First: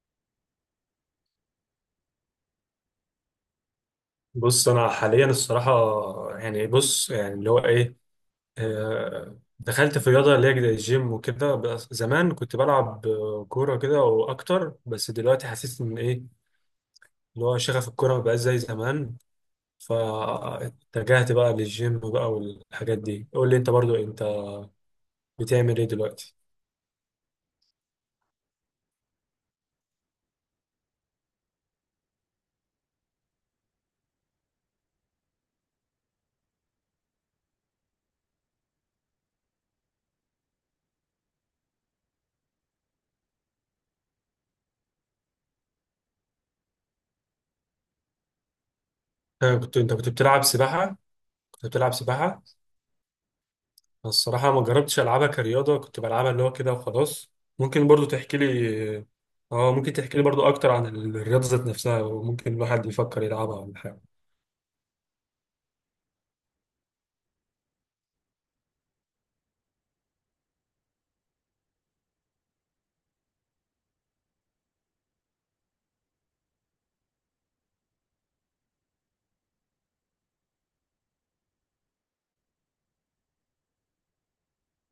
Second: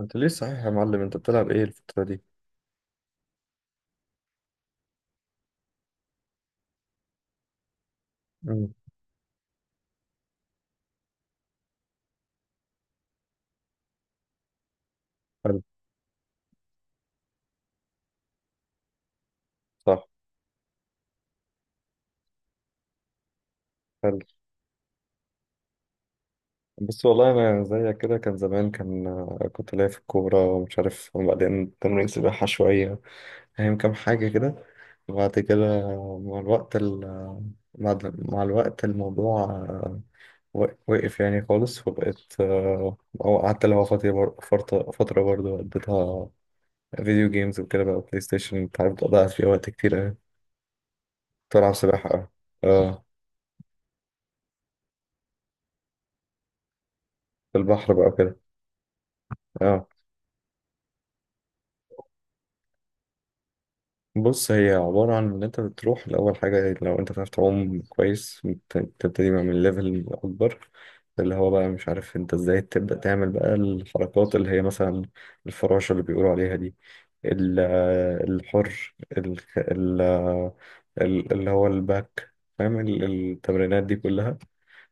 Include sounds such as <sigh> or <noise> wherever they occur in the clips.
انت ليه صحيح يا معلم، انت بتلعب ايه الفترة دي؟ بص انا حاليا الصراحه يعني بص يعني اللي هو ايه امم آه، دخلت في رياضه اللي هي زي الجيم وكده. بس زمان كنت بلعب كوره كده واكتر، بس دلوقتي حلو. حسيت ان ايه اللي هو شغف الكوره مبقاش زي زمان، صح. فاتجهت بقى للجيم بقى والحاجات دي. قول لي انت برضو، حلو. بتعمل ايه دلوقتي؟ بس والله انا زيك كده، كان زمان كان كنت ليا في الكورة ومش عارف، وبعدين تمرين سباحة شوية، فاهم، كام حاجة كده. وبعد كده مع الوقت مع الوقت الموضوع وقف يعني خالص. وبقيت او قعدت اللي هو فترة فترة برضه قضيتها فيديو جيمز وكده، بقى بلاي ستيشن انت عارف، ضيعت فيها وقت كنت انت كتير كنت أوي. بتلعب سباحه؟ كنت كنت بلعب بتلعب سباحة أوي. سباحه؟ اه. الصراحة ما جربتش ألعبها كرياضة، كنت بلعبها اللي هو كده وخلاص. في ممكن البحر برضو بقى تحكي وكده. لي، اه اه. ممكن تحكي لي برضو أكتر عن الرياضة ذات نفسها، وممكن الواحد يفكر يلعبها ولا حاجة؟ بص هي عبارة عن إن أنت بتروح لأول حاجة، لو أنت بتعرف تعوم كويس بتبتدي بقى من ليفل أكبر، اللي هو بقى مش عارف أنت إزاي تبدأ تعمل بقى الحركات اللي هي مثلا الفراشة اللي بيقولوا عليها دي، ال- الحر اللي هو الباك، فاهم، التمرينات دي كلها،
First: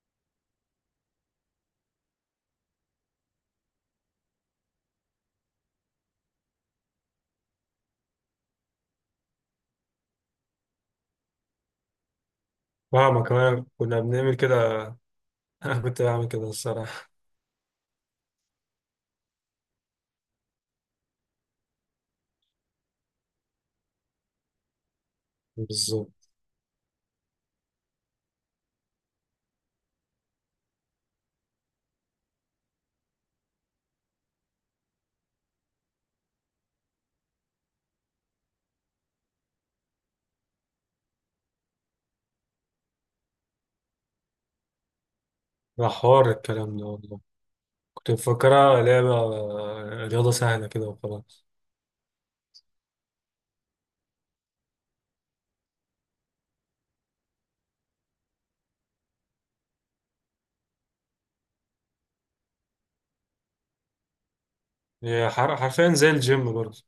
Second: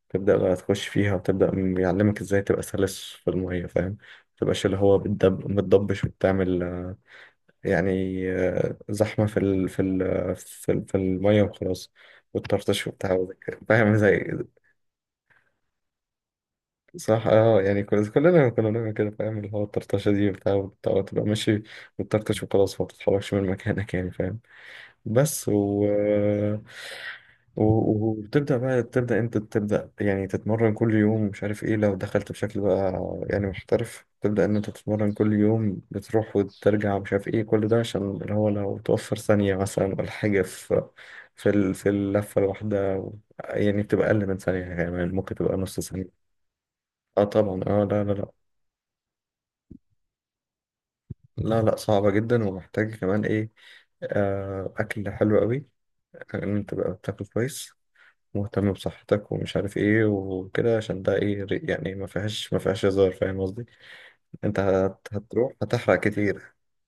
تبدأ بقى تخش فيها وتبدأ يعلمك إزاي تبقى سلس في المية، فاهم، متبقاش اللي هو بتدب متضبش وبتعمل يعني زحمة في المية وخلاص، والطرطش وبتاع فاهمة، وزي كده. كمان فاهم كنا زي. بنعمل كده. <laughs> أنا كنت بعمل كده الصراحة. صح اه، يعني كلنا كنا بنعمل كده، فاهم، اللي هو الطرطشة دي وبتاع وتبقى ماشي وتطرطش وخلاص، ما بتتحركش من مكانك يعني، فاهم. بس و... بالظبط. و... وبتبدأ بقى، تبدأ انت يعني تتمرن كل يوم، مش عارف ايه، لو دخلت بشكل بقى يعني محترف، تبدأ ان انت تتمرن كل يوم، بتروح وترجع مش عارف ايه، كل ده عشان اللي هو لو توفر ثانية مثلا ولا حاجة في اللفة الواحدة، يعني بتبقى أقل من ثانية، كمان ممكن تبقى نص ده ثانية. حوار الكلام ده والله. اه طبعا، اه، لا كنت لا لا. مفكرها لعبة، رياضة سهلة كده وخلاص. لا لا، صعبة جدا ومحتاج كمان ايه، أكل حلو قوي، إن أنت تبقى بتاكل كويس، مهتم بصحتك ومش عارف ايه وكده، عشان ده ايه يعني، ما فيهاش ما فيهاش هزار، فاهم قصدي، انت هتروح حرفيا هتحرق زي الجيم كتير. برضو.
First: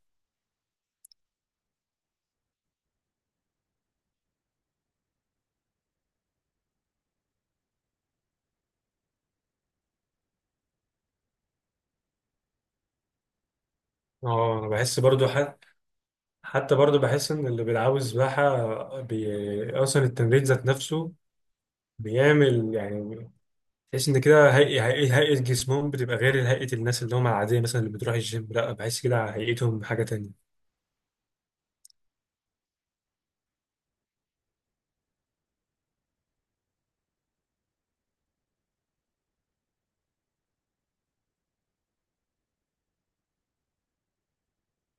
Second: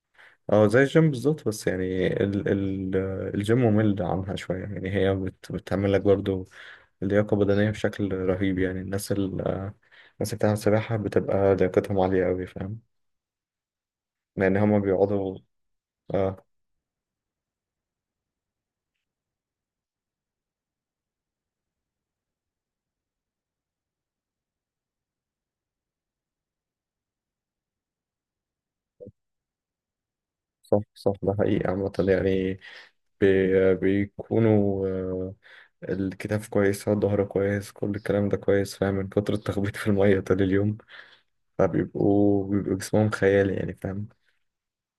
اه زي الجيم بالظبط، بس يعني ال الجيم ممل عنها شوية، يعني هي بتعمل لك برضو لياقة بدنية بشكل رهيب. يعني الناس الناس اللي بتعمل سباحة بتبقى لياقتهم عالية أوي، فاهم، لأن اه انا هما بحس برضو بيقعدوا. حتى، اه، حتى برضو بحس ان اللي بيلعبوا سباحة اصلا التمرين ذات نفسه بيعمل، يعني تحس ان كده هيئة جسمهم بتبقى غير هيئة الناس اللي هم العادية، مثلا اللي بتروح الجيم، لا بحس كده على هيئتهم حاجة تانية. صح صح، ده حقيقي عامة يعني، بيكونوا الكتاف كويس، الظهر كويس، كل الكلام ده كويس، فاهم، من كتر التخبيط في المية طول اليوم، بيبقوا جسمهم خيالي يعني، فاهم.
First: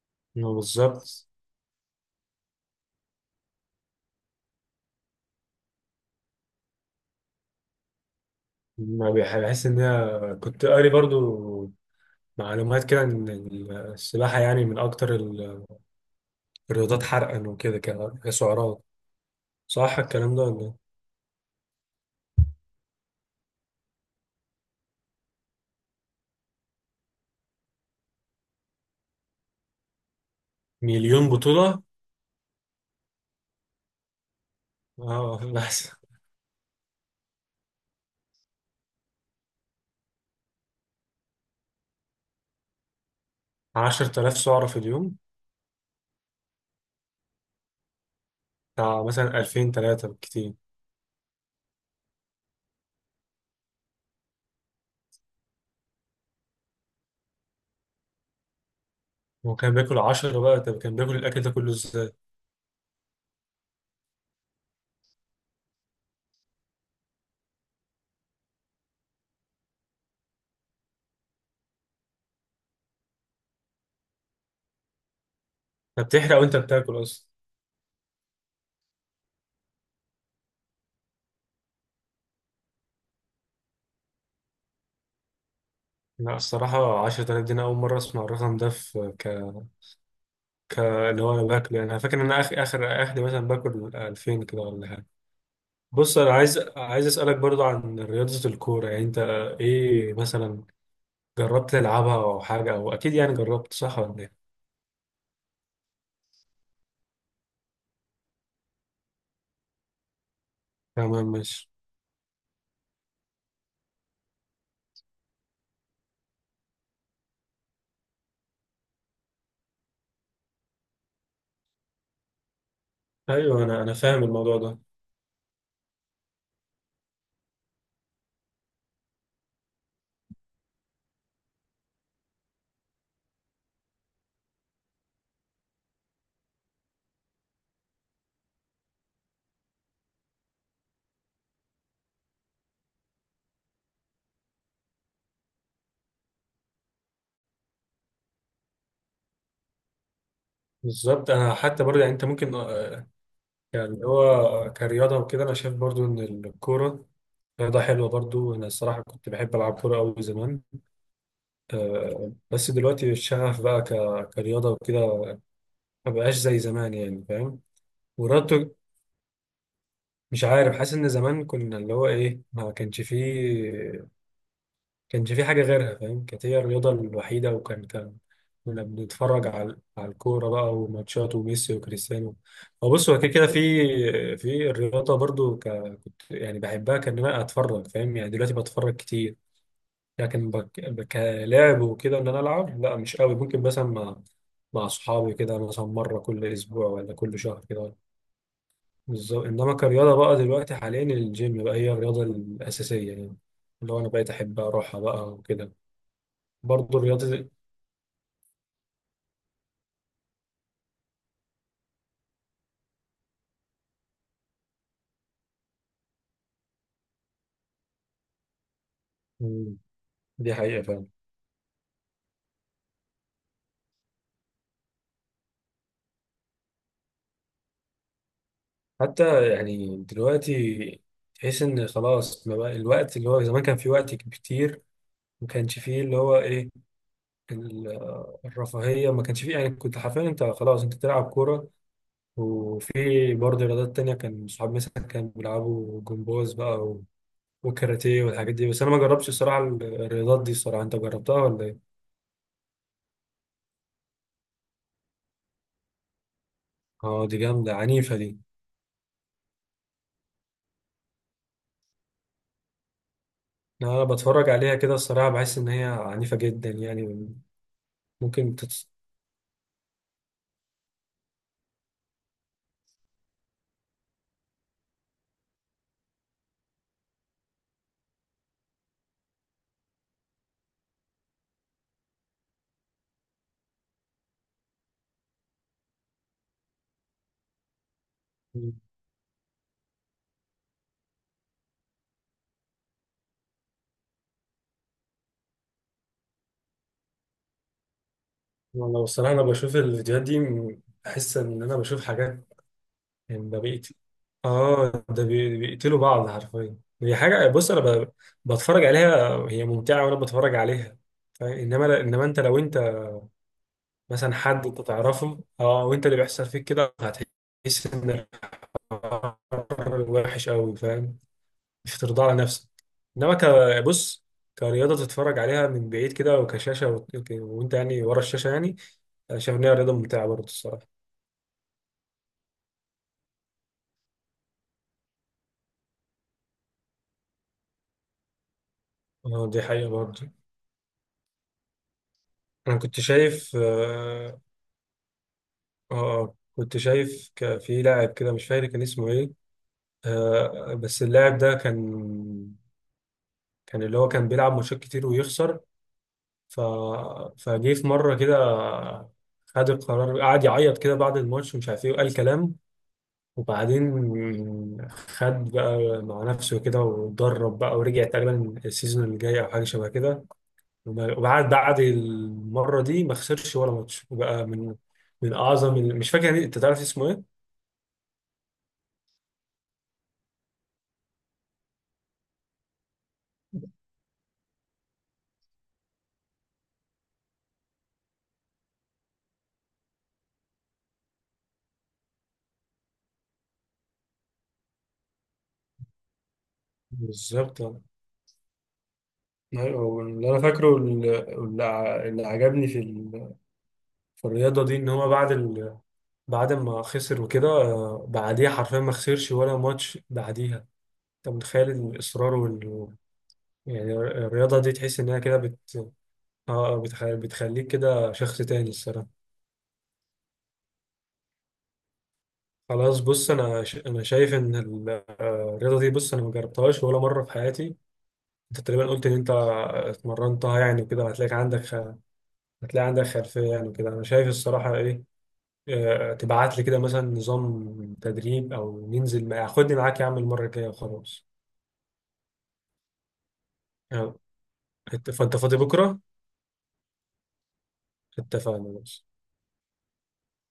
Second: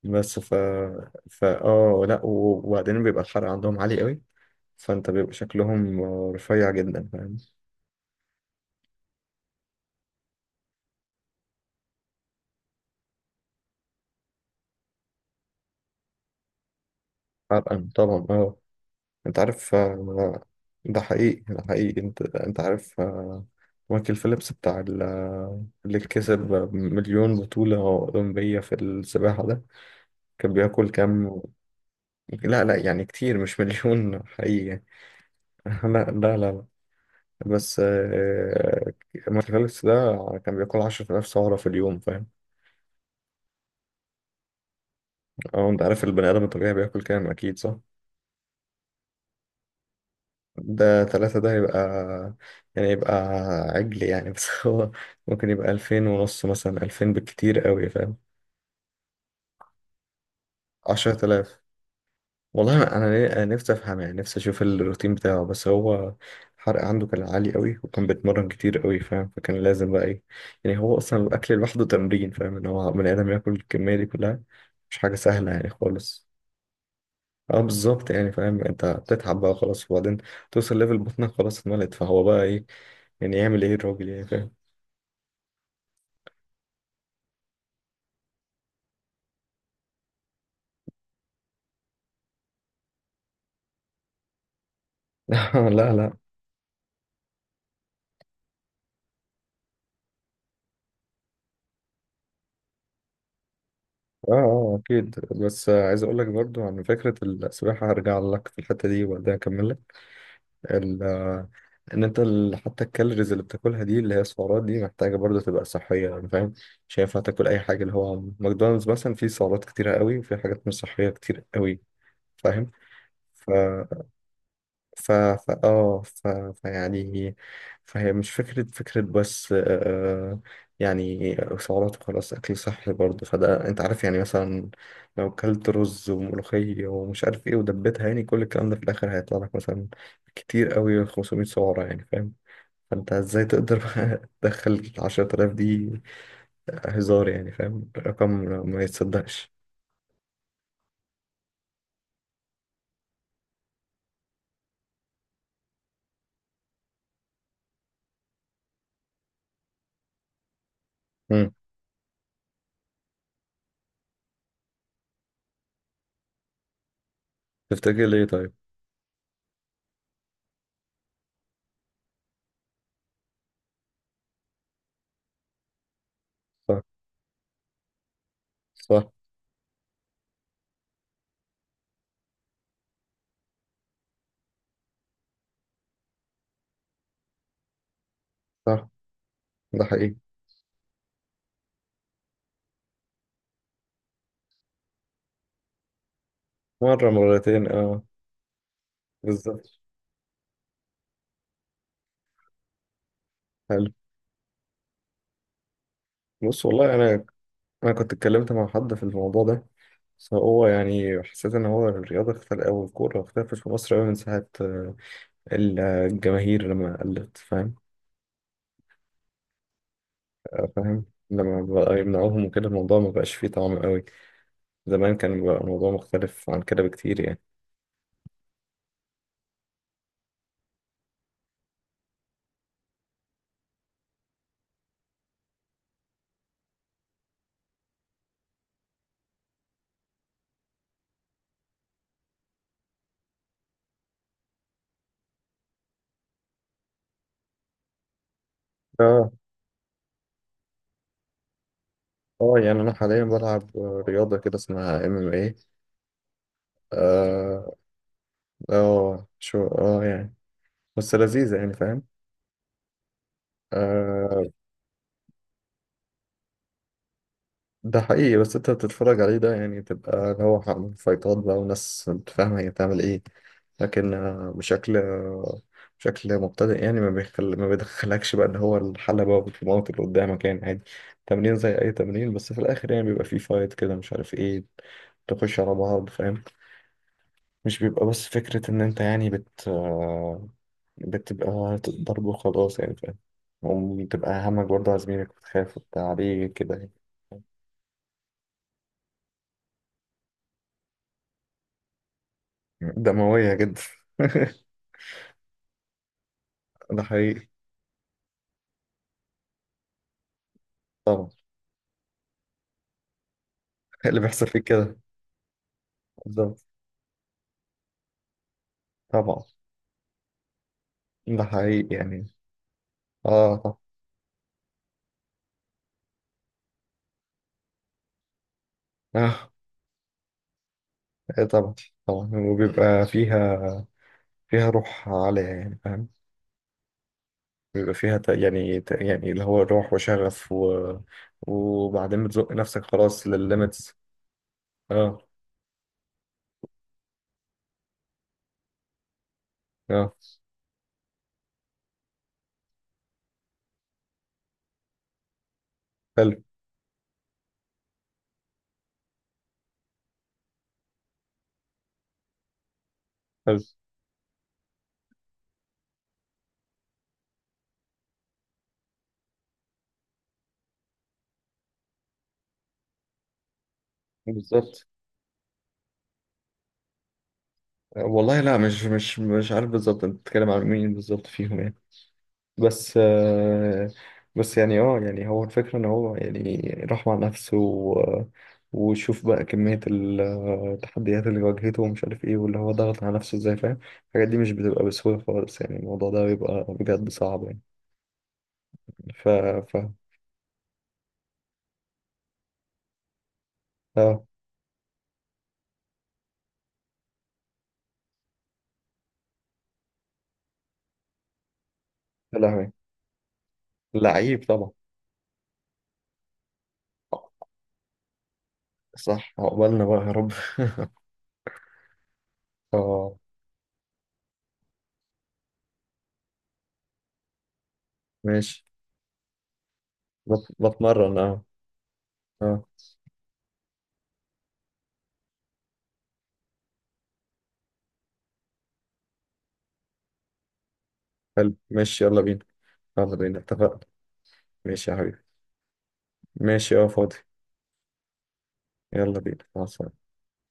بس ف ما بالظبط. فا اه لا، وبعدين بيبقى الحرق عندهم عالي قوي، فانت بيبقى شكلهم رفيع جدا، فاهم. ما بح- بحس ان هي كنت قاري برضو معلومات كده، ان السباحة يعني من اكتر الرياضات حرقا وكده حرقا طبعا اه. كسعرات. انت عارف صح الكلام ده ولا إيه؟ ده حقيقي، ده حقيقي، انت عارف مايكل فيليبس بتاع اللي كسب مليون بطولة أولمبية في السباحة ده، كان بياكل مليون كام. بطولة؟ لا لا، يعني كتير مش مليون حقيقي يعني. اه <laughs> <laughs> بس. لا لا لا لا. بس مارتينيليس ده كان بياكل 10,000 سعرة في اليوم، فاهم. 10,000 سعرة في اليوم؟ اه انت عارف البني آدم الطبيعي بياكل كام، أكيد صح. بتاع مثلا 2000 3 بالكتير. ده تلاتة ده يبقى يعني يبقى عجل يعني. <laughs> بس هو ممكن يبقى 2,500 مثلا، 2,000 بالكتير قوي، فاهم. هو كان بياكل 10 بقى؟ طب كان بياكل عشرة الاكل ده آلاف كله ازاي؟ والله انا، أنا نفسي افهم يعني، نفسي اشوف الروتين بتاعه، بس هو الحرق عنده كان عالي قوي، وكان بيتمرن كتير قوي، فاهم، فكان لازم بقى ايه. يعني هو اصلا الاكل لوحده تمرين، فاهم، ان هو بني ادم ياكل الكميه دي كلها، مش حاجه سهله يعني انت خالص. بتحرق وانت بتاكل اصلا. اه بالظبط يعني، فاهم، انت بتتعب بقى خلاص، وبعدين توصل ليفل بطنك خلاص اتملت، فهو بقى ايه يعني، يعمل ايه الراجل يعني، فاهم. لا الصراحة 10,000 دي أنا أول مرة أسمع الرقم ده في اللي هو أنا باكله. يعني أنا فاكر إن أنا آخر مثلا باكل 2000 كده ولا حاجة. <laughs> لا لا. بص أنا عايز أسألك برضو عن رياضة الكورة، يعني إيه مثلا، جربت تلعبها أو حاجة؟ أو أكيد يعني جربت، صح ولا اه إيه؟ اه اكيد، بس عايز اقول لك برضو عن فكره السباحه، هرجع لك في الحته دي وبعدين اكمل. ال تمام ماشي. ان انت حتى الكالوريز اللي بتاكلها دي، اللي هي السعرات دي، محتاجه برضه تبقى صحيه يعني، فاهم. مش هينفع تاكل اي حاجه، اللي هو ماكدونالدز مثلا فيه سعرات كتيره قوي، وفيه حاجات مش صحيه كتير قوي، أيوه أنا فاهم. أنا فاهم الموضوع ده. ف ف اه ف... فيعني، فهي مش فكرة بس آه، يعني سعرات وخلاص، أكل صحي برضه، فده أنت عارف يعني مثلا لو كلت رز وملوخية ومش عارف إيه ودبيتها، يعني كل الكلام ده في الآخر هيطلع لك مثلا كتير قوي 500 سعرة، يعني فاهم. فأنت إزاي تقدر بقى <laughs> تدخل 10,000 دي، هزار يعني، فاهم، رقم ما يتصدقش. بالظبط. أنا حتى برضو يعني، أنت ممكن آه، يعني هو كرياضة وكده أنا شايف برضو إن الكورة رياضة حلوة برضو. أنا الصراحة كنت بحب ألعب كورة أوي زمان. مم. بس دلوقتي الشغف بقى كرياضة وكده ما بقاش زي زمان، يعني فاهم. تفتكر ليه طيب؟ ورياضته، مش عارف، حاسس ان زمان كنا اللي هو ايه ما كانش فيه، كانش فيه حاجة غيرها فاهم، كانت هي صح. الرياضة الوحيدة، وكان كنا صح. بنتفرج على على الكورة بقى وماتشات وميسي وكريستيانو. هو بص هو كده كده في، في الرياضة برضو ك، يعني بحبها، كان انا اتفرج فاهم يعني، دلوقتي صح بتفرج كتير. ده حقيقي. لكن كلعب وكده ان انا العب، لا مش قوي، ممكن مثلا مع اصحابي كده مثلا مره كل اسبوع مرة ولا كل شهر مرتين كده. اه. بالظبط. انما بالظبط. كرياضه بقى دلوقتي حاليا الجيم بقى هي الرياضه الاساسيه يعني. حلو. اللي هو انا بقيت احب اروحها بقى وكده. بص والله برضه انا، الرياضه دي. انا كنت اتكلمت مع حد في الموضوع ده، بس هو يعني حسيت ان هو الرياضه اختل، او الكوره اختلفت في مصر قوي من ساعه الجماهير لما قلت، فاهم. مم، دي حقيقه فاهم. فعلا. لما بقى يمنعوهم وكده الموضوع ما بقاش فيه طعم قوي، زمان كان بقى الموضوع مختلف عن كده بكتير يعني. حتى يعني دلوقتي تحس ان خلاص ما بقى الوقت، اللي هو زمان كان في وقت كتير، ما كانش فيه اللي هو ايه ال- الرفاهيه ما كانش فيه، يعني كنت حرفيا انت خلاص انت تلعب كوره. وفي برضه رياضات تانية، كان صحابي مثلا كانوا بيلعبوا جمباز بقى وكاراتيه والحاجات دي، بس أنا ما جربتش اه. الصراحة الرياضات دي الصراحة. أنت جربتها ولا إيه؟ اه يعني انا حاليا بلعب رياضه كده اسمها ام ام ايه. أه دي اه. جامدة، عنيفة دي. شو اه يعني، بس لذيذه يعني، أنا بتفرج فاهم. عليها كده الصراحة، بحس إن هي عنيفة جدا يعني. ده حقيقي، بس ممكن انت تتس... بتتفرج عليه ده يعني، تبقى اللي هو فايتات بقى وناس انت فاهمة هي بتعمل ايه، لكن بشكل بشكل مبتدئ يعني، ما بيدخلكش بقى اللي هو الحلبة والموت اللي قدامك يعني، عادي تمرين زي أي تمرين، بس في الآخر يعني بيبقى فيه فايت كده مش عارف ايه، تخش على بعض فاهم. مش بيبقى بس فكرة إن أنت يعني بت آه، بتبقى ضرب وخلاص يعني، فاهم، وبتبقى همك برضه على زميلك، وتخاف وبتاع عليه كده يعني. والله الصراحة أنا بشوف الفيديوهات دي، بحس إن أنا بشوف حاجات يعني، دموية ده جدا. بقيت، آه ده بيقتلوا بعض حرفيا. <laughs> ده هي حقيقي. حاجة، بص أنا بتفرج عليها، هي ممتعة وأنا بتفرج عليها طبعا. فاهم؟ إنما انت لو انت إيه اللي مثلا بيحصل فيك حد انت كده. تعرفه، اه وانت اللي بيحصل بالظبط. فيك كده، هتحس ان الحوار طبعا وحش قوي فاهم. ده حقيقي مش هترضى يعني. على نفسك. اه طبعا بص، كرياضه تتفرج عليها من بعيد كده وكشاشه وانت يعني ورا الشاشه يعني، انا اه. شايف ان هي رياضه ممتعه برضه الصراحه. إيه طبعا. طبعا، وبيبقى فيها، فيها روح عالية يعني، فاهم. بيبقى فيها يعني اللي اه هو دي حقيقه روح برضه. وشغف وبعدين بتزق انا نفسك كنت خلاص شايف للليميتس. اه، اه. كنت شايف في لاعب كده، مش فاكر كان اسمه ايه. اه. آه بس اللاعب ده كان، كان اللي هو كان بيلعب ماتشات كتير ويخسر. حلو. ف... فجه في مرة كده، خد القرار، قعد يعيط كده بعد الماتش ومش عارف ايه، وقال كلام. حلو. وبعدين خد بقى مع نفسه كده واتدرب بقى ورجع تقريبا السيزون اللي جاي او حاجة شبه كده. وبعد المرة دي ما خسرش ولا ماتش، وبقى من بالظبط. من اعظم مش فاكر يعني، انت تعرف اسمه ايه؟ والله لا، مش مش مش عارف بالظبط انت بتتكلم عن مين بالظبط فيهم يعني. بس بس يعني اه، يعني هو الفكرة ان هو يعني راح مع نفسه وشوف بقى كمية التحديات اللي واجهته ومش عارف ايه، واللي هو ضغط على نفسه ازاي، فاهم. الحاجات دي مش بتبقى بسهولة خالص يعني، الموضوع ده بيبقى بجد صعب يعني. بالظبط أه. ف ف أيوة، هو اللي انا فاكره اللي عجبني في، اه فالرياضة دي، إن هو بعد ما خسر وكده بعديها حرفيا ما خسرش ولا ماتش بعديها. أنت متخيل الإصرار يا لهوي. وال، يعني لعيب الرياضة طبعا. دي تحس إنها كده بت، آه بتخليك كده شخص تاني الصراحة. صح عقبالنا بقى يا رب. <laughs> خلاص اه. بص أنا أنا شايف إن الرياضة دي، بص أنا ما جربتهاش ولا مرة في حياتي. أنت ماشي. تقريبا قلت إن أنت اتمرنتها يعني وكده، بتمرن هتلاقيك اه. عندك اه. هتلاقي عندك خلفية يعني وكده، أنا شايف الصراحة إيه، تبعت لي كده مثلا نظام تدريب، او ننزل خدني معاك يا عم المره الجايه وخلاص. حلو ماشي يلا بينا، يلا بينا اتفقنا. آه، ماشي يا حبيبي. فانت فاضي بكره؟ ماشي اه فاضي. اتفقنا. يلا بينا، مع السلامة.